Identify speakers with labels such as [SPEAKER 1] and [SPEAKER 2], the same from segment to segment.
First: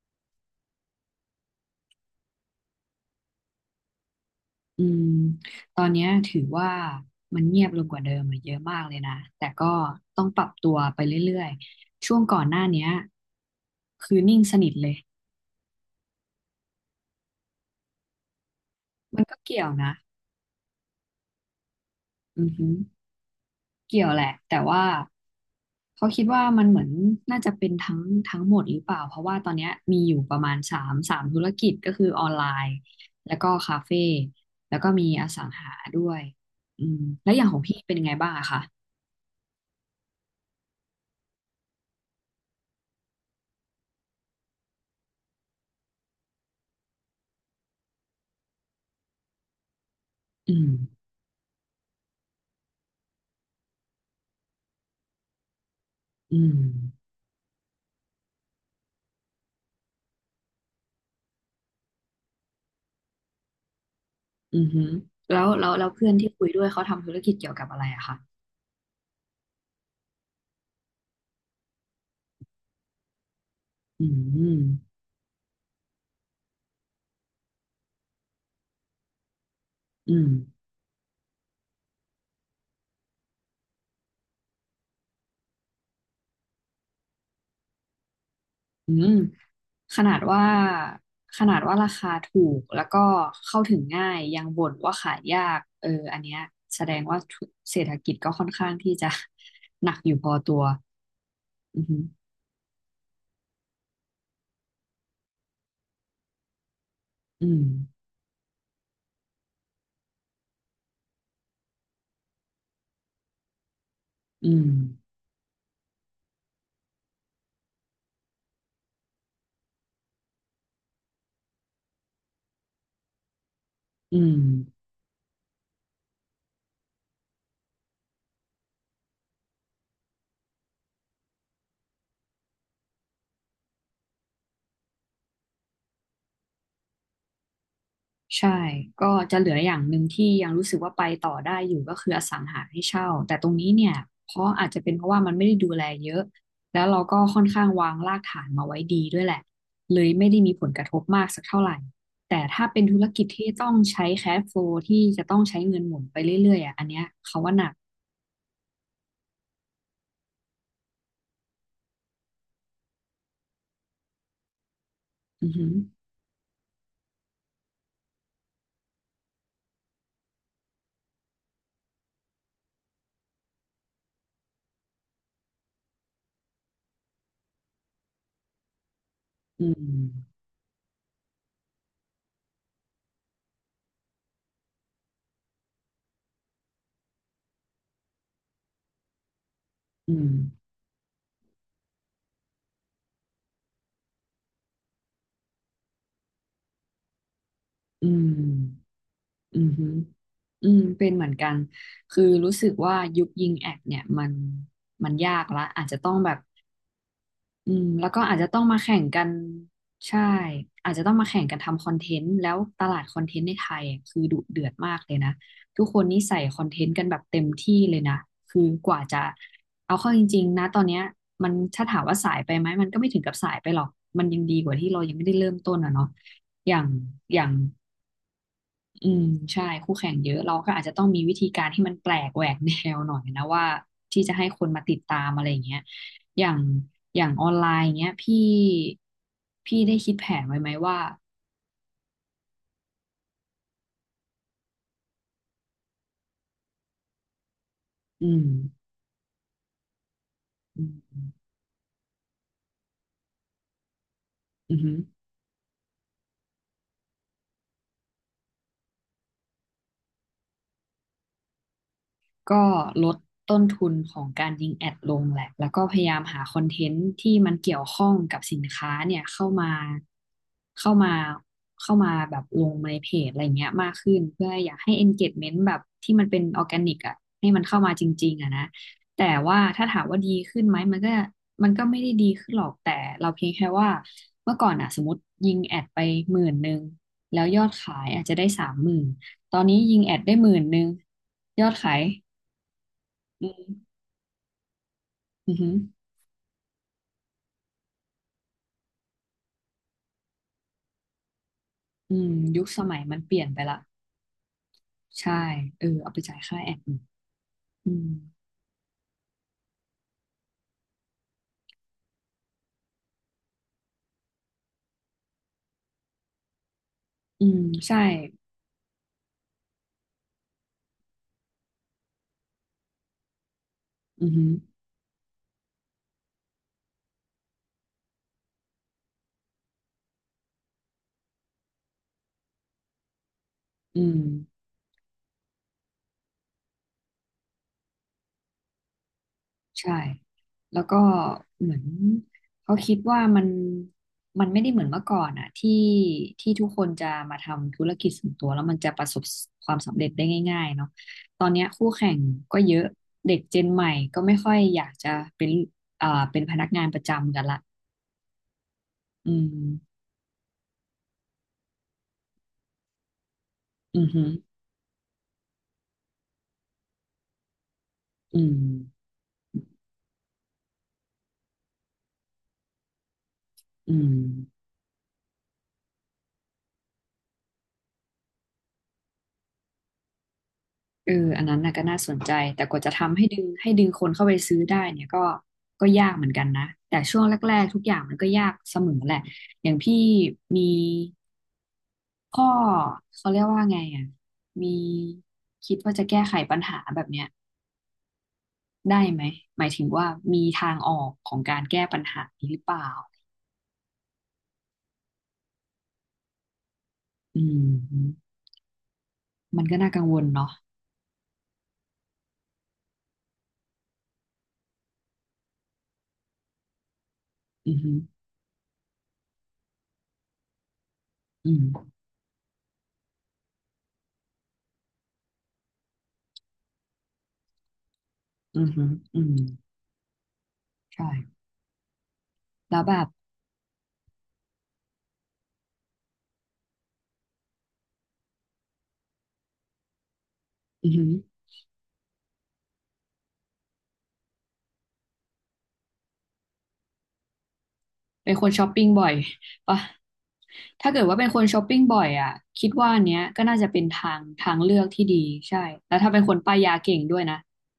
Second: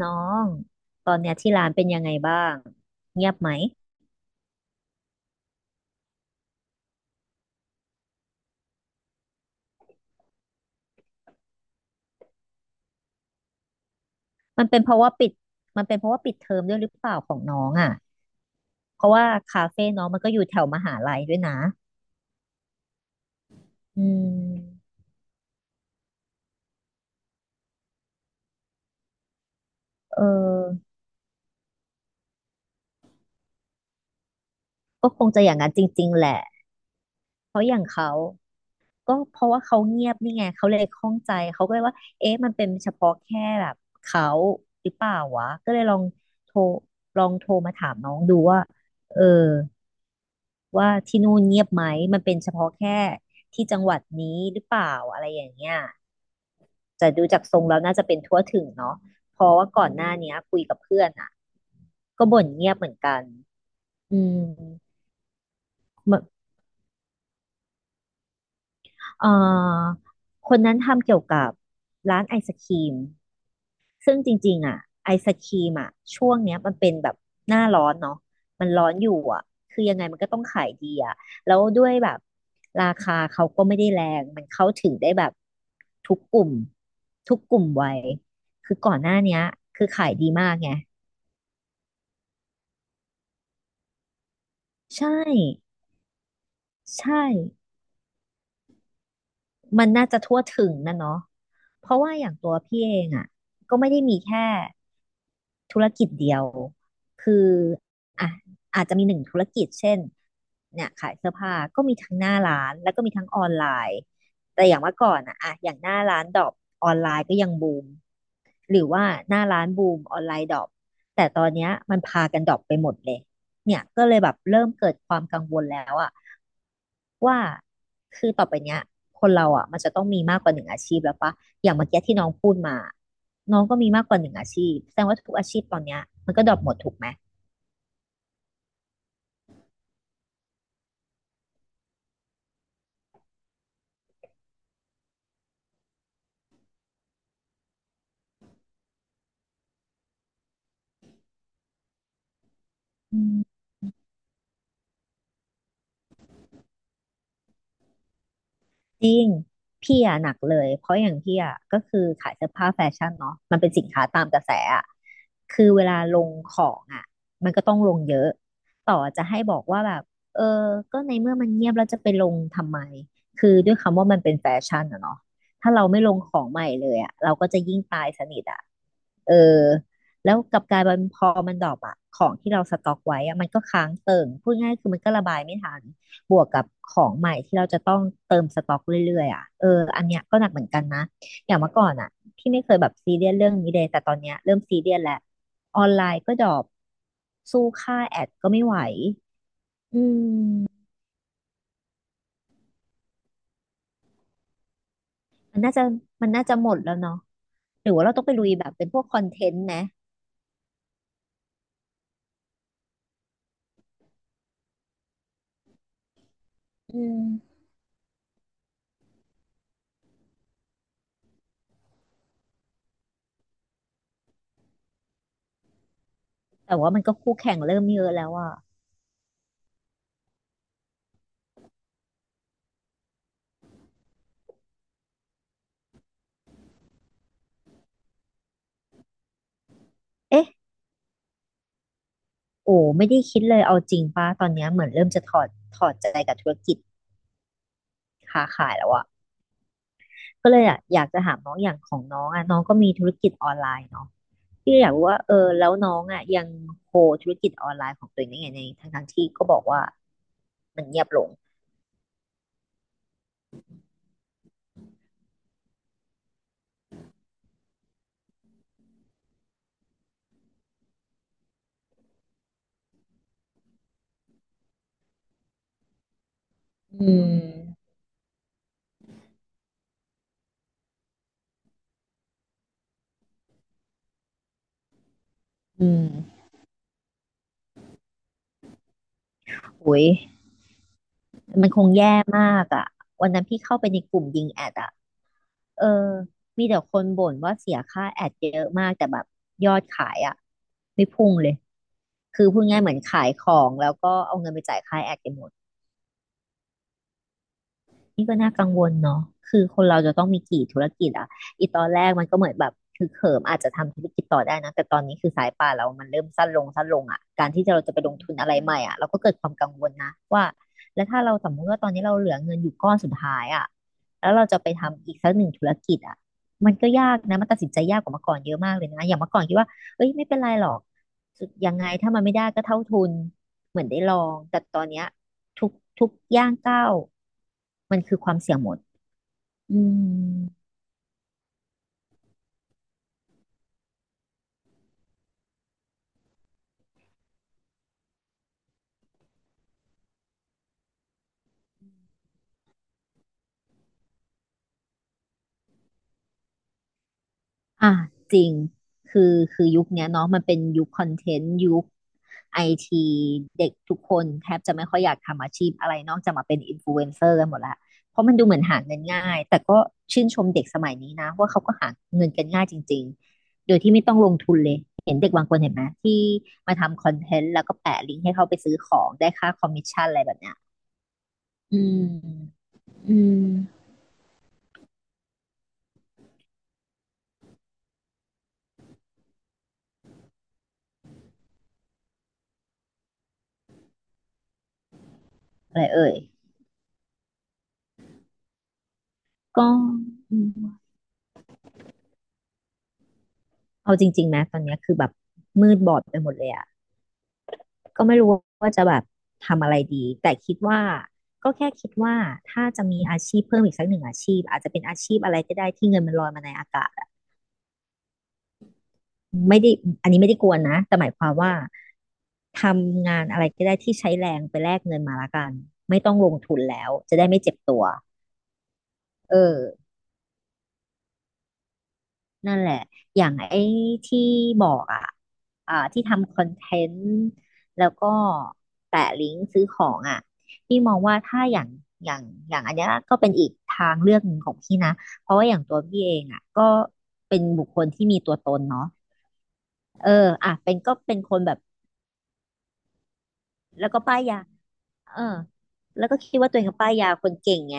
[SPEAKER 1] น้องตอนเนี้ยที่ร้านเป็นยังไงบ้างเงียบไหม
[SPEAKER 2] อืมตอนเนี้ยถือว่ามันเงียบลงกว่าเดิมอะเยอะมากเลยนะ แต่ก็ต้องปรับตัวไปเรื่อยๆ ช่วงก่อนหน้าเนี้ยคือนิ่งส
[SPEAKER 1] มัน
[SPEAKER 2] นิท
[SPEAKER 1] เป็น
[SPEAKER 2] เล
[SPEAKER 1] เพ
[SPEAKER 2] ย
[SPEAKER 1] ราะว่าปิดมันเป็นเพราะว่าปิดเทอมด้วยหรือเปล่าของน้องอ่ะเพราะ
[SPEAKER 2] มัน
[SPEAKER 1] ว่า
[SPEAKER 2] ก็เกี่
[SPEAKER 1] คา
[SPEAKER 2] ยว
[SPEAKER 1] เฟ่
[SPEAKER 2] นะ
[SPEAKER 1] น้องมันก็อยู่แถวมหาลัยด้วยนะ
[SPEAKER 2] อือหือ
[SPEAKER 1] อื
[SPEAKER 2] เกี่ยวแหละ แต่ว่า
[SPEAKER 1] ม
[SPEAKER 2] เขาคิดว่ามันเหมือนน่าจะเป็นทั้งหมดหรือเปล่า เพราะว่าตอนเนี้ยมีอยู่
[SPEAKER 1] เอ
[SPEAKER 2] ประมาณสา
[SPEAKER 1] อ
[SPEAKER 2] มสามธุรกิจก็คือออนไลน์แล้วก็คาเฟ่แล้วก็มี
[SPEAKER 1] ก็ค
[SPEAKER 2] อ
[SPEAKER 1] งจะ
[SPEAKER 2] สัง
[SPEAKER 1] อย่างนั้
[SPEAKER 2] หา
[SPEAKER 1] นจ
[SPEAKER 2] ด้
[SPEAKER 1] ริง
[SPEAKER 2] ว
[SPEAKER 1] ๆ
[SPEAKER 2] ย
[SPEAKER 1] แหละ
[SPEAKER 2] อืมแล้วอย่าง
[SPEAKER 1] เพ
[SPEAKER 2] ของ
[SPEAKER 1] ราะอ
[SPEAKER 2] พี่
[SPEAKER 1] ย่าง
[SPEAKER 2] เป็นยัง
[SPEAKER 1] เขา
[SPEAKER 2] ไงบ้างอะคะ
[SPEAKER 1] ก็เพราะว่าเขาเงียบนี่ไงเขาเลยข้องใจเขาก็เลยว่าเอ๊ะมันเป็นเฉพาะแค่แบบเขาหรือเปล่าวะก็เลยลองโทรโทรมาถามน้องดูว่าเออ
[SPEAKER 2] อืม
[SPEAKER 1] ว่าที่นู่นเงียบไหมมันเป็นเฉพาะแค่ที่จังหวัดนี้หรือเปล่าอะไรอย่างเงี้ย
[SPEAKER 2] อืม
[SPEAKER 1] แต่ดูจากทรงแล้วน่าจะเป็นทั่วถึงเนาะเพราะว่าก่อนหน้าเนี้ยคุยกับเพื่อนอ่ะก็บ่นเงียบเหมือนกันอืม
[SPEAKER 2] อือหือแล้วเพื่อน
[SPEAKER 1] มัน
[SPEAKER 2] ที่คุยด้วยเขาทำธุรกิจเกี่ยวกับอะไรอะคะ
[SPEAKER 1] เอ่อคนนั้นทำเกี่ยวกับร้านไอศกรีม
[SPEAKER 2] อื
[SPEAKER 1] ซึ่งจริงๆอ่ะ
[SPEAKER 2] ม
[SPEAKER 1] ไอศครีมอ่ะช่วงเนี้ยมันเป็นแบบหน้าร้อนเนาะมันร้อนอยู่อ่ะคือยังไง
[SPEAKER 2] อื
[SPEAKER 1] มัน
[SPEAKER 2] ม
[SPEAKER 1] ก็ต้องขายดีอ่ะแล้วด้วยแบบราคาเขาก็ไม่ได้แรงมันเข้าถึงได้แบบทุกกลุ่มทุกกลุ่มวัยคือ
[SPEAKER 2] อื
[SPEAKER 1] ก่อนห
[SPEAKER 2] ม
[SPEAKER 1] น้าเนี้ยคือ
[SPEAKER 2] ข
[SPEAKER 1] ขา
[SPEAKER 2] นา
[SPEAKER 1] ย
[SPEAKER 2] ด
[SPEAKER 1] ดี
[SPEAKER 2] ว่า
[SPEAKER 1] มากไง
[SPEAKER 2] ขนาดว่าราคาถูกแล้วก็เข้าถึงง่ายยังบ่นว่า
[SPEAKER 1] ใช่
[SPEAKER 2] ขายยากเอออันเนี้ยแสด
[SPEAKER 1] ใช
[SPEAKER 2] งว่า
[SPEAKER 1] ่
[SPEAKER 2] เศรษฐกิจก็ค่อนข้างที่จะ
[SPEAKER 1] มั
[SPEAKER 2] ห
[SPEAKER 1] น
[SPEAKER 2] นัก
[SPEAKER 1] น่า
[SPEAKER 2] อยู่
[SPEAKER 1] จะ
[SPEAKER 2] พอ
[SPEAKER 1] ทั่ว
[SPEAKER 2] ตัว
[SPEAKER 1] ถึงนะเนาะ
[SPEAKER 2] อือ
[SPEAKER 1] เพ
[SPEAKER 2] หื
[SPEAKER 1] ราะ
[SPEAKER 2] อ
[SPEAKER 1] ว่าอย่างตัวพี่เองอ่ะก็ไม่ได้มีแค่ ธุรกิจเดียวคื
[SPEAKER 2] อื
[SPEAKER 1] อ
[SPEAKER 2] ม
[SPEAKER 1] อ่ะอาจจะมีหนึ่งธุรกิจเช่นเนี่ยขายเสื้อผ้าก็มีทั้งหน้าร้านแล้วก็มีทั้งออนไลน์
[SPEAKER 2] อืม
[SPEAKER 1] แต่อย่างเมื่อก่อนอะอย่างหน้าร้านดรอปออนไลน์ก็ยังบูมหรือว่าหน้าร้านบูมออนไลน์ดรอปแต่ตอนเนี้ยมันพากันดรอปไปหมดเลยเนี่ยก็เล
[SPEAKER 2] อื
[SPEAKER 1] ยแบบเริ่ม
[SPEAKER 2] ม
[SPEAKER 1] เกิดความกังวลแล้วอะว่าคือต่อไปเนี้ยคนเราอะมันจะต้องมีมากกว่าหนึ่งอาชีพแล้วปะอย่างเมื่อกี้ที่น้องพูดมา น้องก็มีมากกว่าหนึ่งอาชีพแสดงว่าทุกอาชีพตอนเนี้ยมันก็ดรอปหมดถูกไหม
[SPEAKER 2] ใช่ ก็จะเหลืออย่างหนึ่งที่ยังรู้สึกว่าไปต่อได้อยู่ก็คืออสังหาให้เช่าแต่ตรงนี้เนี่ยเพราะอาจจะเป็นเพราะว่ามันไม่ได้ดูแลเยอะแล้วเราก็ค่อนข้างวางรากฐานมาไว้ดีด้วยแหละเลยไม่ได้มีผลกระทบมากสักเท่าไหร่แต่ถ้าเป็นธุร
[SPEAKER 1] อื
[SPEAKER 2] กิจที่
[SPEAKER 1] ม
[SPEAKER 2] ต้องใช้แคชโฟลที่จะต้องใช้เงินหมุนไปเรื่อยๆอ่ะอันเนี้ยเขาว่าหนัก
[SPEAKER 1] จริงพี่อะหนักเลยเพราะอย่างพี่อะก็คือขายเสื้อผ้าแฟชั่นเนาะมันเป็นสินค้าตามกระแสอะ
[SPEAKER 2] อือหื
[SPEAKER 1] คือ
[SPEAKER 2] อ
[SPEAKER 1] เวลาลงของอะมันก็ต้องลงเยอะต่อจะให้บอกว่าแบบเออก็ในเมื่อมันเงียบแล้วจะไปลงทำไมคือด้วยคำว่ามันเป็นแฟชั่นอะเนาะถ้าเราไม่ลงของใหม่เลยอะเราก็จะยิ่งตายสนิทอะเออ
[SPEAKER 2] อื
[SPEAKER 1] แล้ว
[SPEAKER 2] ม
[SPEAKER 1] กลับกลายเป็นพอมันดรอปอะของที่เราสต็อกไว้อะมันก็ค้างเติ่งพูดง่ายคือมันก็ระบายไม่ทัน บวกกับของใหม่ที่เราจะต้องเติมสต็อกเรื่อยๆอ่ะเอออัน
[SPEAKER 2] อื
[SPEAKER 1] เนี้ย
[SPEAKER 2] ม
[SPEAKER 1] ก็หนักเหมือนกันนะอย่างเมื่อก่อนอ่ะที่ไม่เคยแบบซีเรียสเรื่องนี้เลยแต่ตอนเนี้ยเริ่มซีเรียสแล้วออนไลน์ก็ดรอปสู้ค่า
[SPEAKER 2] อื
[SPEAKER 1] แอ
[SPEAKER 2] ม
[SPEAKER 1] ดก็ไม่ไหว
[SPEAKER 2] อือฮึ
[SPEAKER 1] อื
[SPEAKER 2] อืม
[SPEAKER 1] ม
[SPEAKER 2] เป็นเหมือนกันคือรู้สึกว่ายุคยิงแอดเนี่ยมันยาก
[SPEAKER 1] มั
[SPEAKER 2] ละ
[SPEAKER 1] นน่าจะ
[SPEAKER 2] อาจจะต้อง
[SPEAKER 1] มั
[SPEAKER 2] แบ
[SPEAKER 1] น
[SPEAKER 2] บ
[SPEAKER 1] น่าจะหมดแล้วเนาะ
[SPEAKER 2] อืม
[SPEAKER 1] หรือว่า
[SPEAKER 2] แล้ว
[SPEAKER 1] เรา
[SPEAKER 2] ก็
[SPEAKER 1] ต้องไป
[SPEAKER 2] อาจ
[SPEAKER 1] ลุ
[SPEAKER 2] จะ
[SPEAKER 1] ย
[SPEAKER 2] ต้อง
[SPEAKER 1] แบบ
[SPEAKER 2] มา
[SPEAKER 1] เป็น
[SPEAKER 2] แข่
[SPEAKER 1] พว
[SPEAKER 2] ง
[SPEAKER 1] กค
[SPEAKER 2] กั
[SPEAKER 1] อน
[SPEAKER 2] น
[SPEAKER 1] เทนต์นะ
[SPEAKER 2] ใช่อาจจะต้องมาแข่งกันทำคอนเทนต์แล้วตลาดคอนเทนต์ในไทยอะคือดุเดือดมากเลยนะทุกคนนี่ใส่คอนเทนต์
[SPEAKER 1] อื
[SPEAKER 2] กันแบบเต็ม
[SPEAKER 1] ม
[SPEAKER 2] ที่เลยนะคือกว่าจะเอาเข้าจริงๆนะตอนเนี้ยมันถ้าถามว่าสายไปไหมมันก็ไม่ถึงกับสายไปหรอกมันยังดีกว่าที่เรายังไม่ได้เริ่มต้นอะเนาะอ
[SPEAKER 1] แต่
[SPEAKER 2] ย่าง
[SPEAKER 1] ว่ามันก็คู่
[SPEAKER 2] อย่าง
[SPEAKER 1] แข่งเริ่มเยอะแล้วอ่ะ
[SPEAKER 2] อืมใช่คู่แข่งเยอะเราก็อาจจะต้องมีวิธีการที่มันแปลกแหวกแนวหน่อยนะว่าที่จะให้คนมาติดตามอะไรอย่างเงี้ยอย่างอย่างออนไลน์อย่างเงี้ยพี่ได้คิดแผน
[SPEAKER 1] เอ๊ะ
[SPEAKER 2] ไว้ไหมว่า
[SPEAKER 1] โอ้ไม่ได้คิดเลยเอาจริงป้าตอนเนี้ยเหมือนเริ่มจะถอดใจกับธุรกิจ
[SPEAKER 2] อื
[SPEAKER 1] ค้า
[SPEAKER 2] ม
[SPEAKER 1] ขายแล้วอะ ก็เลยอะ
[SPEAKER 2] อื
[SPEAKER 1] อยากจะถาม
[SPEAKER 2] ม
[SPEAKER 1] น้องอย่างของน้องอะน้องก็มีธุรกิจออนไลน์เนาะ
[SPEAKER 2] อื
[SPEAKER 1] พี่อยากรู้ว่า
[SPEAKER 2] ม
[SPEAKER 1] เออแล้วน้องอะยังโฮธุรกิจออนไลน์ของตัวเองได้ไงในทั้งที่ก็บอกว่ามันเงียบลง
[SPEAKER 2] ก็ลดต้นทุนของการยิงแอดลงแหละแล้วก็พยายามหาคอนเทนต์ที่มันเกี่ยวข้องกับสินค้าเนี่ยเข้ามาเข้ามาแบบลงในเพจอะไรเงี้ยมากขึ้นเพื่ออยากให้ engagement แบบที่มันเป็นออร์แกนิก
[SPEAKER 1] อื
[SPEAKER 2] อ่ะ
[SPEAKER 1] ม
[SPEAKER 2] ให้มันเข้ามาจริงๆอ่ะนะแต่ว่าถ้าถามว่าดีขึ้นไหมมันก็ไม่ได้ดีขึ้นหรอกแต่เราเพียงแค่ว่าเมื่อก่อนอ่ะสมมติยิงแอด
[SPEAKER 1] อื
[SPEAKER 2] ไป
[SPEAKER 1] ม
[SPEAKER 2] หมื่นหนึ่งแล้วยอดขายอาจจะได้30,000ตอนนี้ยิ
[SPEAKER 1] โอ้
[SPEAKER 2] ง
[SPEAKER 1] ย
[SPEAKER 2] แอดได้หมื่นหนึ่งย
[SPEAKER 1] มั
[SPEAKER 2] อ
[SPEAKER 1] น
[SPEAKER 2] ด
[SPEAKER 1] คง
[SPEAKER 2] ขาย
[SPEAKER 1] แย่มากอ่ะวันนั้น
[SPEAKER 2] อื
[SPEAKER 1] พี่
[SPEAKER 2] ม
[SPEAKER 1] เข้าไปในกลุ่มยิงแอดอ่ะ
[SPEAKER 2] อืมอหือ
[SPEAKER 1] เออมีแต่คนบ่นว่าเสียค่าแอดเยอะมากแต่แบบยอดขายอ่ะไม่พุ่งเลย
[SPEAKER 2] อืม
[SPEAKER 1] คือพู
[SPEAKER 2] ยุ
[SPEAKER 1] ด
[SPEAKER 2] ค
[SPEAKER 1] ง่า
[SPEAKER 2] ส
[SPEAKER 1] ยเหมือ
[SPEAKER 2] มั
[SPEAKER 1] น
[SPEAKER 2] ยมัน
[SPEAKER 1] ขาย
[SPEAKER 2] เปลี่
[SPEAKER 1] ข
[SPEAKER 2] ยน
[SPEAKER 1] อ
[SPEAKER 2] ไป
[SPEAKER 1] ง
[SPEAKER 2] ละ
[SPEAKER 1] แล้วก็เอาเงินไปจ่ายค่าแอดกั
[SPEAKER 2] ใช่
[SPEAKER 1] นหมด
[SPEAKER 2] เออเอาไปจ่ายค่าแอดมินอืม
[SPEAKER 1] นี่ก็น่ากังวลเนาะคือคนเราจะต้องมีกี่ธุรกิจอะอีตอนแรกมันก็เหมือนแบบคือเขิมอาจจะทำธุรกิจต่อได้นะแต่ตอนนี้คือสายป่านเรามันเริ่มสั้นลงสั้นลงอะ
[SPEAKER 2] อื
[SPEAKER 1] การ
[SPEAKER 2] ม
[SPEAKER 1] ที่เราจะ
[SPEAKER 2] ใช่
[SPEAKER 1] ไปลงทุนอะไรใหม่อะเราก็เกิดความกังวลนะว่าแล้วถ้าเราสมมติว่าตอนนี้เราเหลือเงินอยู่ก้อนสุดท้ายอะ
[SPEAKER 2] อื
[SPEAKER 1] แล้
[SPEAKER 2] อ
[SPEAKER 1] ว
[SPEAKER 2] หื
[SPEAKER 1] เรา
[SPEAKER 2] อ
[SPEAKER 1] จะไปทำอีกสักหนึ่งธุรกิจอะมันก็ยากนะมันตัดสินใจยากกว่าเมื่อก่อนเยอะมากเลยนะอย่างเมื่อก่อนคิดว่าเอ้ยไม่เป็นไรหรอกสุดยังไงถ้ามันไม่ได้ก็เท่าทุน เหมือนได้
[SPEAKER 2] อื
[SPEAKER 1] ลอ
[SPEAKER 2] ม
[SPEAKER 1] ง แต่ตอนเนี้ยทุกทุกย่างก้าวมันคือความเสี่ยงหมดอื
[SPEAKER 2] ใช่
[SPEAKER 1] ม
[SPEAKER 2] แล้วก็เหมือนเขาคิดว่ามันไม่ได้เหมือนเมื่อก่อนอะที่ทุกคนจะมาทำธุรกิจส่วนตัวแล้วมันจะประสบความสำเร็จได้ง่ายๆเนาะตอนเนี้ยคู่แข่งก็เยอะเด็กเจนใหม่ก็ไม่ค่อยอยากจะเป็นเป็นพนักงานประจำกันละ
[SPEAKER 1] อ่ะจริง คื
[SPEAKER 2] อื
[SPEAKER 1] อคือยุค
[SPEAKER 2] ม
[SPEAKER 1] เนี้ยเนาะมันเป็นยุคคอนเทนต์ยุคไอทีเด็กทุก
[SPEAKER 2] อือ
[SPEAKER 1] ค
[SPEAKER 2] หื
[SPEAKER 1] น
[SPEAKER 2] อ
[SPEAKER 1] แทบจะไม่ค่อยอยากทำอาชีพอะไรนอกจากมาเป็นอินฟลูเอนเซอร์กันหมดละเพราะมัน
[SPEAKER 2] อื
[SPEAKER 1] ดู
[SPEAKER 2] ม
[SPEAKER 1] เหมือนหาเงินง่าย แต่ก็ชื่นชมเด็กสมัยนี้นะว่าเขาก็หาเงินกันง่ายจริงๆโดย
[SPEAKER 2] อื
[SPEAKER 1] ที่ไม่
[SPEAKER 2] ม
[SPEAKER 1] ต้องลงทุนเลยเห็นเด็กบางคนเห็นไหมที่มาทำคอนเทนต์แล้วก็แปะลิงก์ให้เขาไปซื้อของได้ค่าคอมมิชชั่นอะไรแบบเนี้ย
[SPEAKER 2] เอออันนั้นน่ะ
[SPEAKER 1] อื
[SPEAKER 2] ก็น่าสนใจแต่
[SPEAKER 1] ม
[SPEAKER 2] กว่าจะทำ
[SPEAKER 1] อื
[SPEAKER 2] ให้ดึ
[SPEAKER 1] ม
[SPEAKER 2] งคนเข้าไปซื้อได้เนี่ยก็ยากเหมือนกันนะแต่ช่วงแรกๆทุกอย่างมันก็ยากเสมอแหละอย่างพี่มีข้อเขาเรียกว่าไงอ่ะมีคิด
[SPEAKER 1] อะไร
[SPEAKER 2] ว่าจะ
[SPEAKER 1] เอ่ย
[SPEAKER 2] แก้ไขปัญหาแบบเนี้ยได้ไหมห
[SPEAKER 1] ก็
[SPEAKER 2] มายถึงว่า
[SPEAKER 1] อื
[SPEAKER 2] มีทาง
[SPEAKER 1] ม
[SPEAKER 2] ออกของการแก้ปัญหานี้หรือเปล่า
[SPEAKER 1] เอาจริงๆนะตอนเนี้ยคือแบบมืดบอดไปหมดเลยอ่ะ
[SPEAKER 2] อื
[SPEAKER 1] ก็ไม่รู้
[SPEAKER 2] ม
[SPEAKER 1] ว่าจะแบบ
[SPEAKER 2] มั
[SPEAKER 1] ทำ
[SPEAKER 2] น
[SPEAKER 1] อะ
[SPEAKER 2] ก็
[SPEAKER 1] ไร
[SPEAKER 2] น่ากั
[SPEAKER 1] ดี
[SPEAKER 2] งวล
[SPEAKER 1] แต่
[SPEAKER 2] เนาะ
[SPEAKER 1] คิดว่าก็แค่คิดว่าถ้าจะมีอาชีพเพิ่มอีกสักหนึ่งอาชีพอาจจะเป็นอาชีพอะไรก็ได้ที่เงินมันลอยมาในอากาศอะ
[SPEAKER 2] อือหือ
[SPEAKER 1] ไม่ได้อันนี้ไม่ได้กวนนะแต่หมายความ
[SPEAKER 2] อื
[SPEAKER 1] ว่า
[SPEAKER 2] ม
[SPEAKER 1] ทำงานอะไรก็ได้ที่ใช้แรงไปแลกเงินมาละกันไม่ต้องลงทุนแล้วจะได้ไม่เจ็บตัว
[SPEAKER 2] อือหืออืม
[SPEAKER 1] เออ
[SPEAKER 2] ใช่
[SPEAKER 1] นั่นแหละ
[SPEAKER 2] แล้วแบบ
[SPEAKER 1] อย่างไอ้ที่บอกอ่ะที่ทำคอนเทนต์แล้วก็แปะลิงก์ซื้อของอ่ะพี่
[SPEAKER 2] อื
[SPEAKER 1] ม
[SPEAKER 2] อ
[SPEAKER 1] อง
[SPEAKER 2] หือ
[SPEAKER 1] ว่าถ้าอย่างอย่างอันเนี้ยก็เป็นอีกทางเลือกหนึ่งของพี่นะเพราะว่าอย่างตัวพี่เองอ่ะก็เป็นบุคคลที่มี
[SPEAKER 2] เป็
[SPEAKER 1] ตั
[SPEAKER 2] น
[SPEAKER 1] ว
[SPEAKER 2] ค
[SPEAKER 1] ต
[SPEAKER 2] น
[SPEAKER 1] น
[SPEAKER 2] ช้อป
[SPEAKER 1] เนาะ
[SPEAKER 2] ปิ้งบ่อยปะ
[SPEAKER 1] เอออ่ะเป็น
[SPEAKER 2] ถ้า
[SPEAKER 1] ก็
[SPEAKER 2] เกิด
[SPEAKER 1] เป็
[SPEAKER 2] ว่า
[SPEAKER 1] น
[SPEAKER 2] เป็น
[SPEAKER 1] ค
[SPEAKER 2] ค
[SPEAKER 1] น
[SPEAKER 2] น
[SPEAKER 1] แบ
[SPEAKER 2] ช้
[SPEAKER 1] บ
[SPEAKER 2] อปปิ้งบ่อยอ่ะคิดว่าอันเนี้ยก็น่าจะเป็น
[SPEAKER 1] แล้วก็ป้ายยา
[SPEAKER 2] ทางเลือกที่
[SPEAKER 1] เออ
[SPEAKER 2] ดีใช่แล้ว
[SPEAKER 1] แล้ว
[SPEAKER 2] ถ้า
[SPEAKER 1] ก็
[SPEAKER 2] เป็นค
[SPEAKER 1] คิ
[SPEAKER 2] น
[SPEAKER 1] ดว่า
[SPEAKER 2] ป้า
[SPEAKER 1] ตัว
[SPEAKER 2] ย
[SPEAKER 1] เอง
[SPEAKER 2] ยา
[SPEAKER 1] เป็นป้าย
[SPEAKER 2] เก่ง
[SPEAKER 1] ยา
[SPEAKER 2] ด้วย
[SPEAKER 1] คน
[SPEAKER 2] นะ
[SPEAKER 1] เก่งไง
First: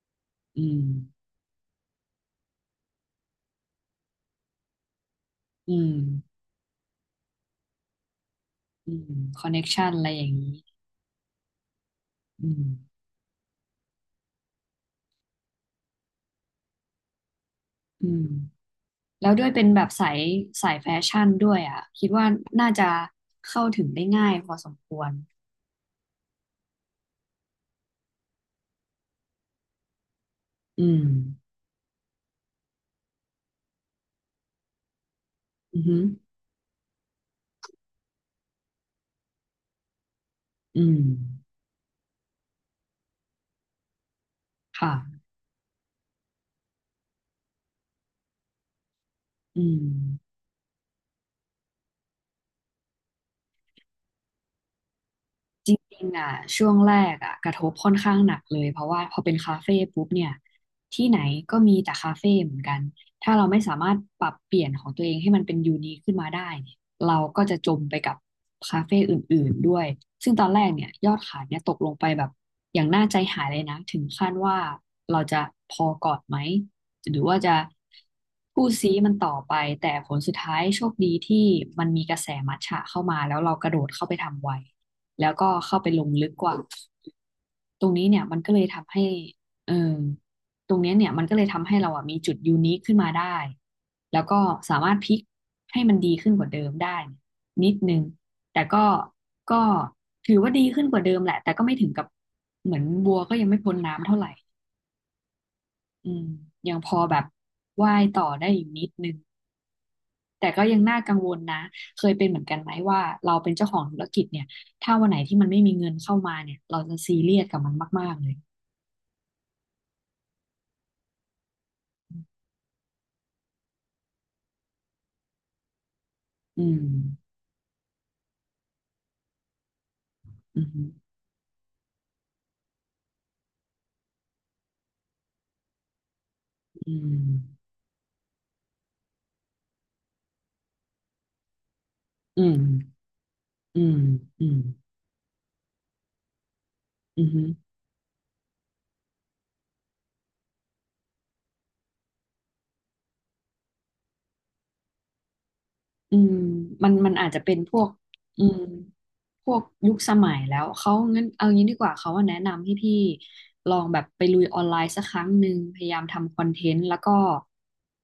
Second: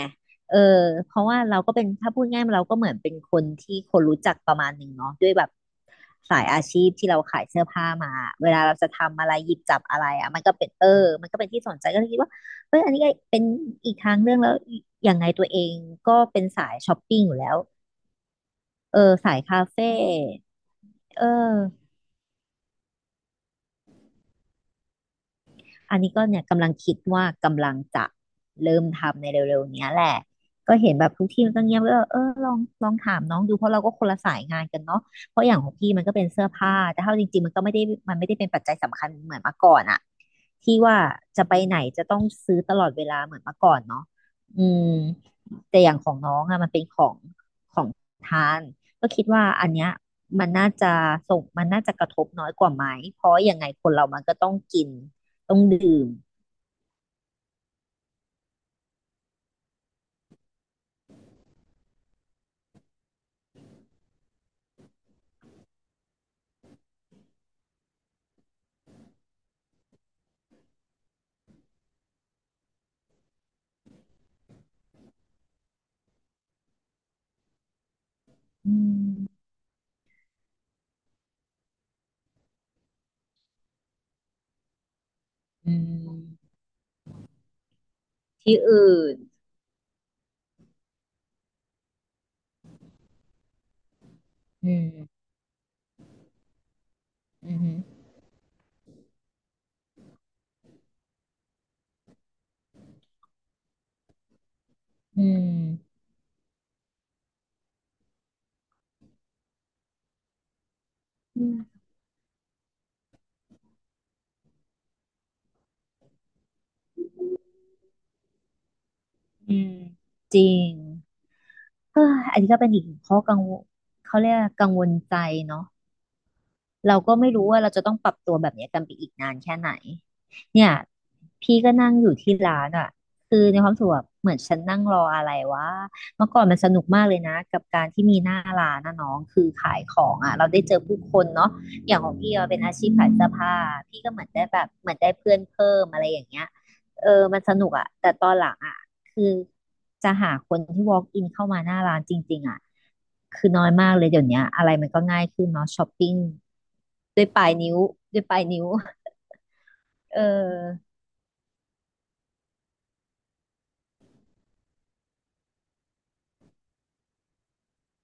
[SPEAKER 1] เออ
[SPEAKER 2] อืม
[SPEAKER 1] เพราะว่าเราก็เป็นถ้าพูดง่ายๆเราก็เหมือนเป็นคนที่คนรู้จักประมาณหนึ่งเนาะด้วยแบบ
[SPEAKER 2] อืม
[SPEAKER 1] สายอาชีพที่เราขายเสื้อผ้ามาเวลาเราจะ
[SPEAKER 2] อืม
[SPEAKER 1] ทำอะไร
[SPEAKER 2] คอ
[SPEAKER 1] ห
[SPEAKER 2] น
[SPEAKER 1] ยิ
[SPEAKER 2] เน็
[SPEAKER 1] บ
[SPEAKER 2] ก
[SPEAKER 1] จับ
[SPEAKER 2] ชัน
[SPEAKER 1] อะ
[SPEAKER 2] อะ
[SPEAKER 1] ไร
[SPEAKER 2] ไรอ
[SPEAKER 1] อ่ะ
[SPEAKER 2] ย่าง
[SPEAKER 1] มัน
[SPEAKER 2] นี้
[SPEAKER 1] ก็เป็นเออมันก็เป็นที่สนใจก็เลยคิดว่า
[SPEAKER 2] อืม
[SPEAKER 1] เอออันนี้ก็เป็นอีกทางเรื่องแล้วอย่างไงตัวเองก็เป็นสายช้อปปิ้งอยู่แล้ว
[SPEAKER 2] อืม
[SPEAKER 1] เออ
[SPEAKER 2] แล้ว
[SPEAKER 1] สาย
[SPEAKER 2] ด้วย
[SPEAKER 1] คา
[SPEAKER 2] เป็นแบบ
[SPEAKER 1] เฟ่
[SPEAKER 2] สายแฟชั่
[SPEAKER 1] เออ
[SPEAKER 2] นด้วยอ่ะคิดว่าน่าจะเข้าถึงได้ง่ายพอสมควร
[SPEAKER 1] อันนี้ก็เนี่ยกำลังคิดว่ากำลังจะเริ่มทำในเร็วๆเนี้ยแหละก็
[SPEAKER 2] อื
[SPEAKER 1] เห็น
[SPEAKER 2] ม
[SPEAKER 1] แบบทุกที่มันก็เงียบก็เออลองถามน้องดูเพราะเราก็คนละสายงานกันเนาะเพราะอย่างของ
[SPEAKER 2] อือ
[SPEAKER 1] พี่
[SPEAKER 2] ฮึ
[SPEAKER 1] มันก็เป็นเสื้อผ้าแต่เท่าจริงๆมันไม่ได้เป็นปัจจัยสำคัญเหมือนเมื่อก่อนอะที่
[SPEAKER 2] อื
[SPEAKER 1] ว่า
[SPEAKER 2] ม
[SPEAKER 1] จะไปไหนจะต้องซื้อตลอดเวลาเหมือนเมื่อก่อนเนาะอืม
[SPEAKER 2] ค่ะ
[SPEAKER 1] แต่อย่างของน้องอะมันเป็นของทานก็คิดว่า
[SPEAKER 2] อื
[SPEAKER 1] อัน
[SPEAKER 2] ม
[SPEAKER 1] เนี้ยมันน่าจะมันน่าจะกระทบน้อยกว่าไหมเพราะยังไงคนเรามันก็ต้องกิน ต้อง
[SPEAKER 2] จ
[SPEAKER 1] ด
[SPEAKER 2] ริ
[SPEAKER 1] ื่
[SPEAKER 2] ง
[SPEAKER 1] ม
[SPEAKER 2] ๆอ่ะช่วงแรกอ่ะกระทบค่อนข้างหนักเลยเพราะว่าพอเป็นคาเฟ่ปุ๊บเนี่ยที่ไหนก็มีแต่คาเฟ่เหมือนกัน ถ้าเราไม่สามารถปรับเปลี่ยนของตัวเองให้มันเป็นยูนิคขึ้นมาได้เนี่ยเราก็จะจมไปกับคาเฟ่อื่นๆด้วย ซึ่งตอนแรกเนี่ยยอดขายเนี่ยตกลงไปแบบอย่างน่าใจหายเลยนะถึงขั้นว่าเราจะพอก่อนไหมหรือว่าจะพูด
[SPEAKER 1] อื
[SPEAKER 2] ซีมันต่อ
[SPEAKER 1] ม
[SPEAKER 2] ไปแต่ผลสุดท้ายโชคดีที่มันมีกระแสมัทฉะเข้ามาแล้วเรากระโดดเข้าไปทำไว แล้วก็
[SPEAKER 1] อื
[SPEAKER 2] เข้าไปลงลึกกว่า
[SPEAKER 1] ม
[SPEAKER 2] ตรงนี้เนี่ยมันก็
[SPEAKER 1] ที่
[SPEAKER 2] เลยทำ
[SPEAKER 1] อื่
[SPEAKER 2] ให้
[SPEAKER 1] น
[SPEAKER 2] เออตรงเนี้ยเนี่ยมันก็เลยทำให้เราอ่ะมีจุดยูนิคขึ้นมาได้แล้วก็
[SPEAKER 1] อื
[SPEAKER 2] สา
[SPEAKER 1] ม
[SPEAKER 2] มารถพลิกให้มันดีขึ้นกว่าเดิมได้
[SPEAKER 1] อื
[SPEAKER 2] นิด
[SPEAKER 1] ม
[SPEAKER 2] นึงแต่ก็ก็ถือว่าดีขึ้นกว่าเดิมแหละแต่ก็ไม่ถึงกับเหมือนบัวก็ยังไม่พ้นน้ำเท่าไหร่
[SPEAKER 1] อืม
[SPEAKER 2] อืมยังพอแบบว่ายต่อได้อยู่นิดนึง แต่ก็ยังน่ากังวล
[SPEAKER 1] อื
[SPEAKER 2] นะ
[SPEAKER 1] ม
[SPEAKER 2] เคยเป็นเหมือนกันไหมว่าเราเป็นเจ้าของธุรกิจเนี่ย ถ้าวันไหนที่มันไม่มีเงินเข้ามาเนี่ย เราจะซีเรียสกับมันมากๆเลย
[SPEAKER 1] อืมจริงเอออันนี้ก็เป็นอีกหนึ่งข้อกังวลเขาเรียกว่ากังวลใจเนาะ
[SPEAKER 2] อืม
[SPEAKER 1] เราก็ไม่รู้ว่าเราจะต้องปรับตัวแบบเนี้ยกันไปอีกนานแค่ไหน
[SPEAKER 2] อื
[SPEAKER 1] เนี่ย
[SPEAKER 2] ม
[SPEAKER 1] พี่ก็นั่งอยู่ที่ร้านอ่ะคือในความรู้สุขแบบเหมือนฉันนั่งรออะไรวะเมื่อก่อนมันสนุก
[SPEAKER 2] อื
[SPEAKER 1] มาก
[SPEAKER 2] ม
[SPEAKER 1] เลยนะกับการที่มีหน้าร้านนะน้องคือขายของอ่ะเราได้เจอผู้คนเนาะอย่างของพี่
[SPEAKER 2] อื
[SPEAKER 1] เรา
[SPEAKER 2] ม
[SPEAKER 1] เป็นอาชีพขายเสื้อผ้า
[SPEAKER 2] อืม
[SPEAKER 1] พี่ก็เหมือน
[SPEAKER 2] อื
[SPEAKER 1] ได้
[SPEAKER 2] ม
[SPEAKER 1] แบบเหมือนได้เพื่อนเพิ่มอะไรอย่างเงี้ยเอ
[SPEAKER 2] อื
[SPEAKER 1] อมันส
[SPEAKER 2] ม
[SPEAKER 1] นุกอ่ะแต่ตอนหลังอ่ะคือจะหาคนที่ walk in เข้ามาหน้าร้านจริงๆอ่ะคือน้อยมากเลยเดี๋ยวเนี้ยอะไรมันก็ง่ายขึ้นเนาะช้อปปิ้ง
[SPEAKER 2] อืมมัน
[SPEAKER 1] ด้ว
[SPEAKER 2] อา
[SPEAKER 1] ย
[SPEAKER 2] จ
[SPEAKER 1] ป
[SPEAKER 2] จะ
[SPEAKER 1] ลาย
[SPEAKER 2] เป็นพ
[SPEAKER 1] นิ้ว
[SPEAKER 2] วก
[SPEAKER 1] ด้วยปลา
[SPEAKER 2] อื
[SPEAKER 1] ย
[SPEAKER 2] ม
[SPEAKER 1] นิ้ว
[SPEAKER 2] พวกยุคส
[SPEAKER 1] เอ
[SPEAKER 2] มัยแล้ว
[SPEAKER 1] อ
[SPEAKER 2] เขางั้นเอางี้ดีกว่าเขาว่าแนะนำให้พี่ลองแบบไปลุยออนไลน์สักครั้งหนึ่งพยายามทำคอนเทนต์แล้วก็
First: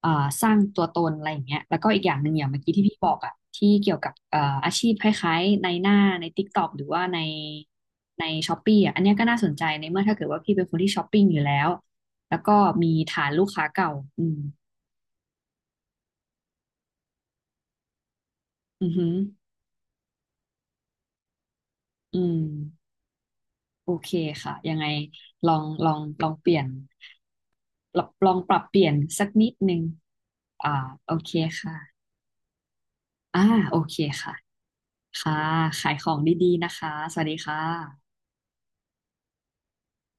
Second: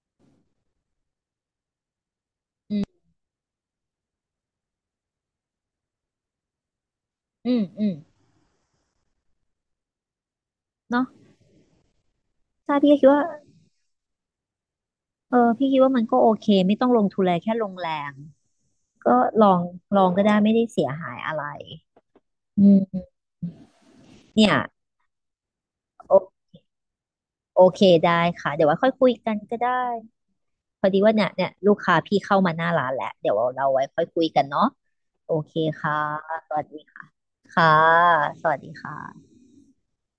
[SPEAKER 2] อ่าสร้างตัวตนอะไรอย่างเงี้ยแล้วก็อีกอย่างหนึ่งอย่างเมื่อกี้ที่พี่บอกอะที่เกี่ยวกับอาชีพคล้ายๆใน TikTok หรือว่าใน
[SPEAKER 1] อืมอืม
[SPEAKER 2] ใน Shopee อะอันเนี้ยก็น่าสนใจในเมื่อถ้าเกิดว่าพี่เป็นคนที่ช้อ
[SPEAKER 1] เนาะ
[SPEAKER 2] ปปิ้งอยู่แล้วแล้วก็
[SPEAKER 1] ใช่พี่
[SPEAKER 2] มี
[SPEAKER 1] ก็คิดว่า
[SPEAKER 2] ฐานลูกค้าเก่าอืม
[SPEAKER 1] เออพี่คิดว่ามันก็โอเคไม่ต้องลงทุนอะไรแค่ลงแรง
[SPEAKER 2] อือหื
[SPEAKER 1] ก็
[SPEAKER 2] อ
[SPEAKER 1] ลองลองก็ได้ไม่ได้เสียหายอะไร
[SPEAKER 2] อืม
[SPEAKER 1] อืม
[SPEAKER 2] โอเค
[SPEAKER 1] เนี่
[SPEAKER 2] ค่ะ
[SPEAKER 1] ย
[SPEAKER 2] ยังไงลองลองลอ
[SPEAKER 1] โอ
[SPEAKER 2] งเปลี่ยน
[SPEAKER 1] โอเค
[SPEAKER 2] ลอง
[SPEAKER 1] ได้
[SPEAKER 2] ลองป
[SPEAKER 1] ค่ะ
[SPEAKER 2] รับ
[SPEAKER 1] เดี๋ยว
[SPEAKER 2] เป
[SPEAKER 1] ไว่า
[SPEAKER 2] ลี่
[SPEAKER 1] ค่
[SPEAKER 2] ย
[SPEAKER 1] อย
[SPEAKER 2] น
[SPEAKER 1] คุย
[SPEAKER 2] สัก
[SPEAKER 1] กัน
[SPEAKER 2] นิด
[SPEAKER 1] ก็ได้
[SPEAKER 2] นึงอ่า
[SPEAKER 1] พอดี
[SPEAKER 2] โอ
[SPEAKER 1] ว่าเนี่
[SPEAKER 2] เค
[SPEAKER 1] ยเนี่ยลู
[SPEAKER 2] ค่ะ
[SPEAKER 1] กค้าพี่เข้ามาหน้าร้านแล้วเดี๋ยว
[SPEAKER 2] อ่า
[SPEAKER 1] เรา
[SPEAKER 2] โอ
[SPEAKER 1] ไว้
[SPEAKER 2] เค
[SPEAKER 1] ค่อยคุย
[SPEAKER 2] ค่ะ
[SPEAKER 1] กันเนาะโอ
[SPEAKER 2] ค่ะ
[SPEAKER 1] เค
[SPEAKER 2] ขาย
[SPEAKER 1] ค่ะ
[SPEAKER 2] ของดี
[SPEAKER 1] สวั
[SPEAKER 2] ๆ
[SPEAKER 1] ส
[SPEAKER 2] นะ
[SPEAKER 1] ดี
[SPEAKER 2] คะ
[SPEAKER 1] ค่ะ
[SPEAKER 2] สวัสดีค่ะ
[SPEAKER 1] สวัสดีค่ะ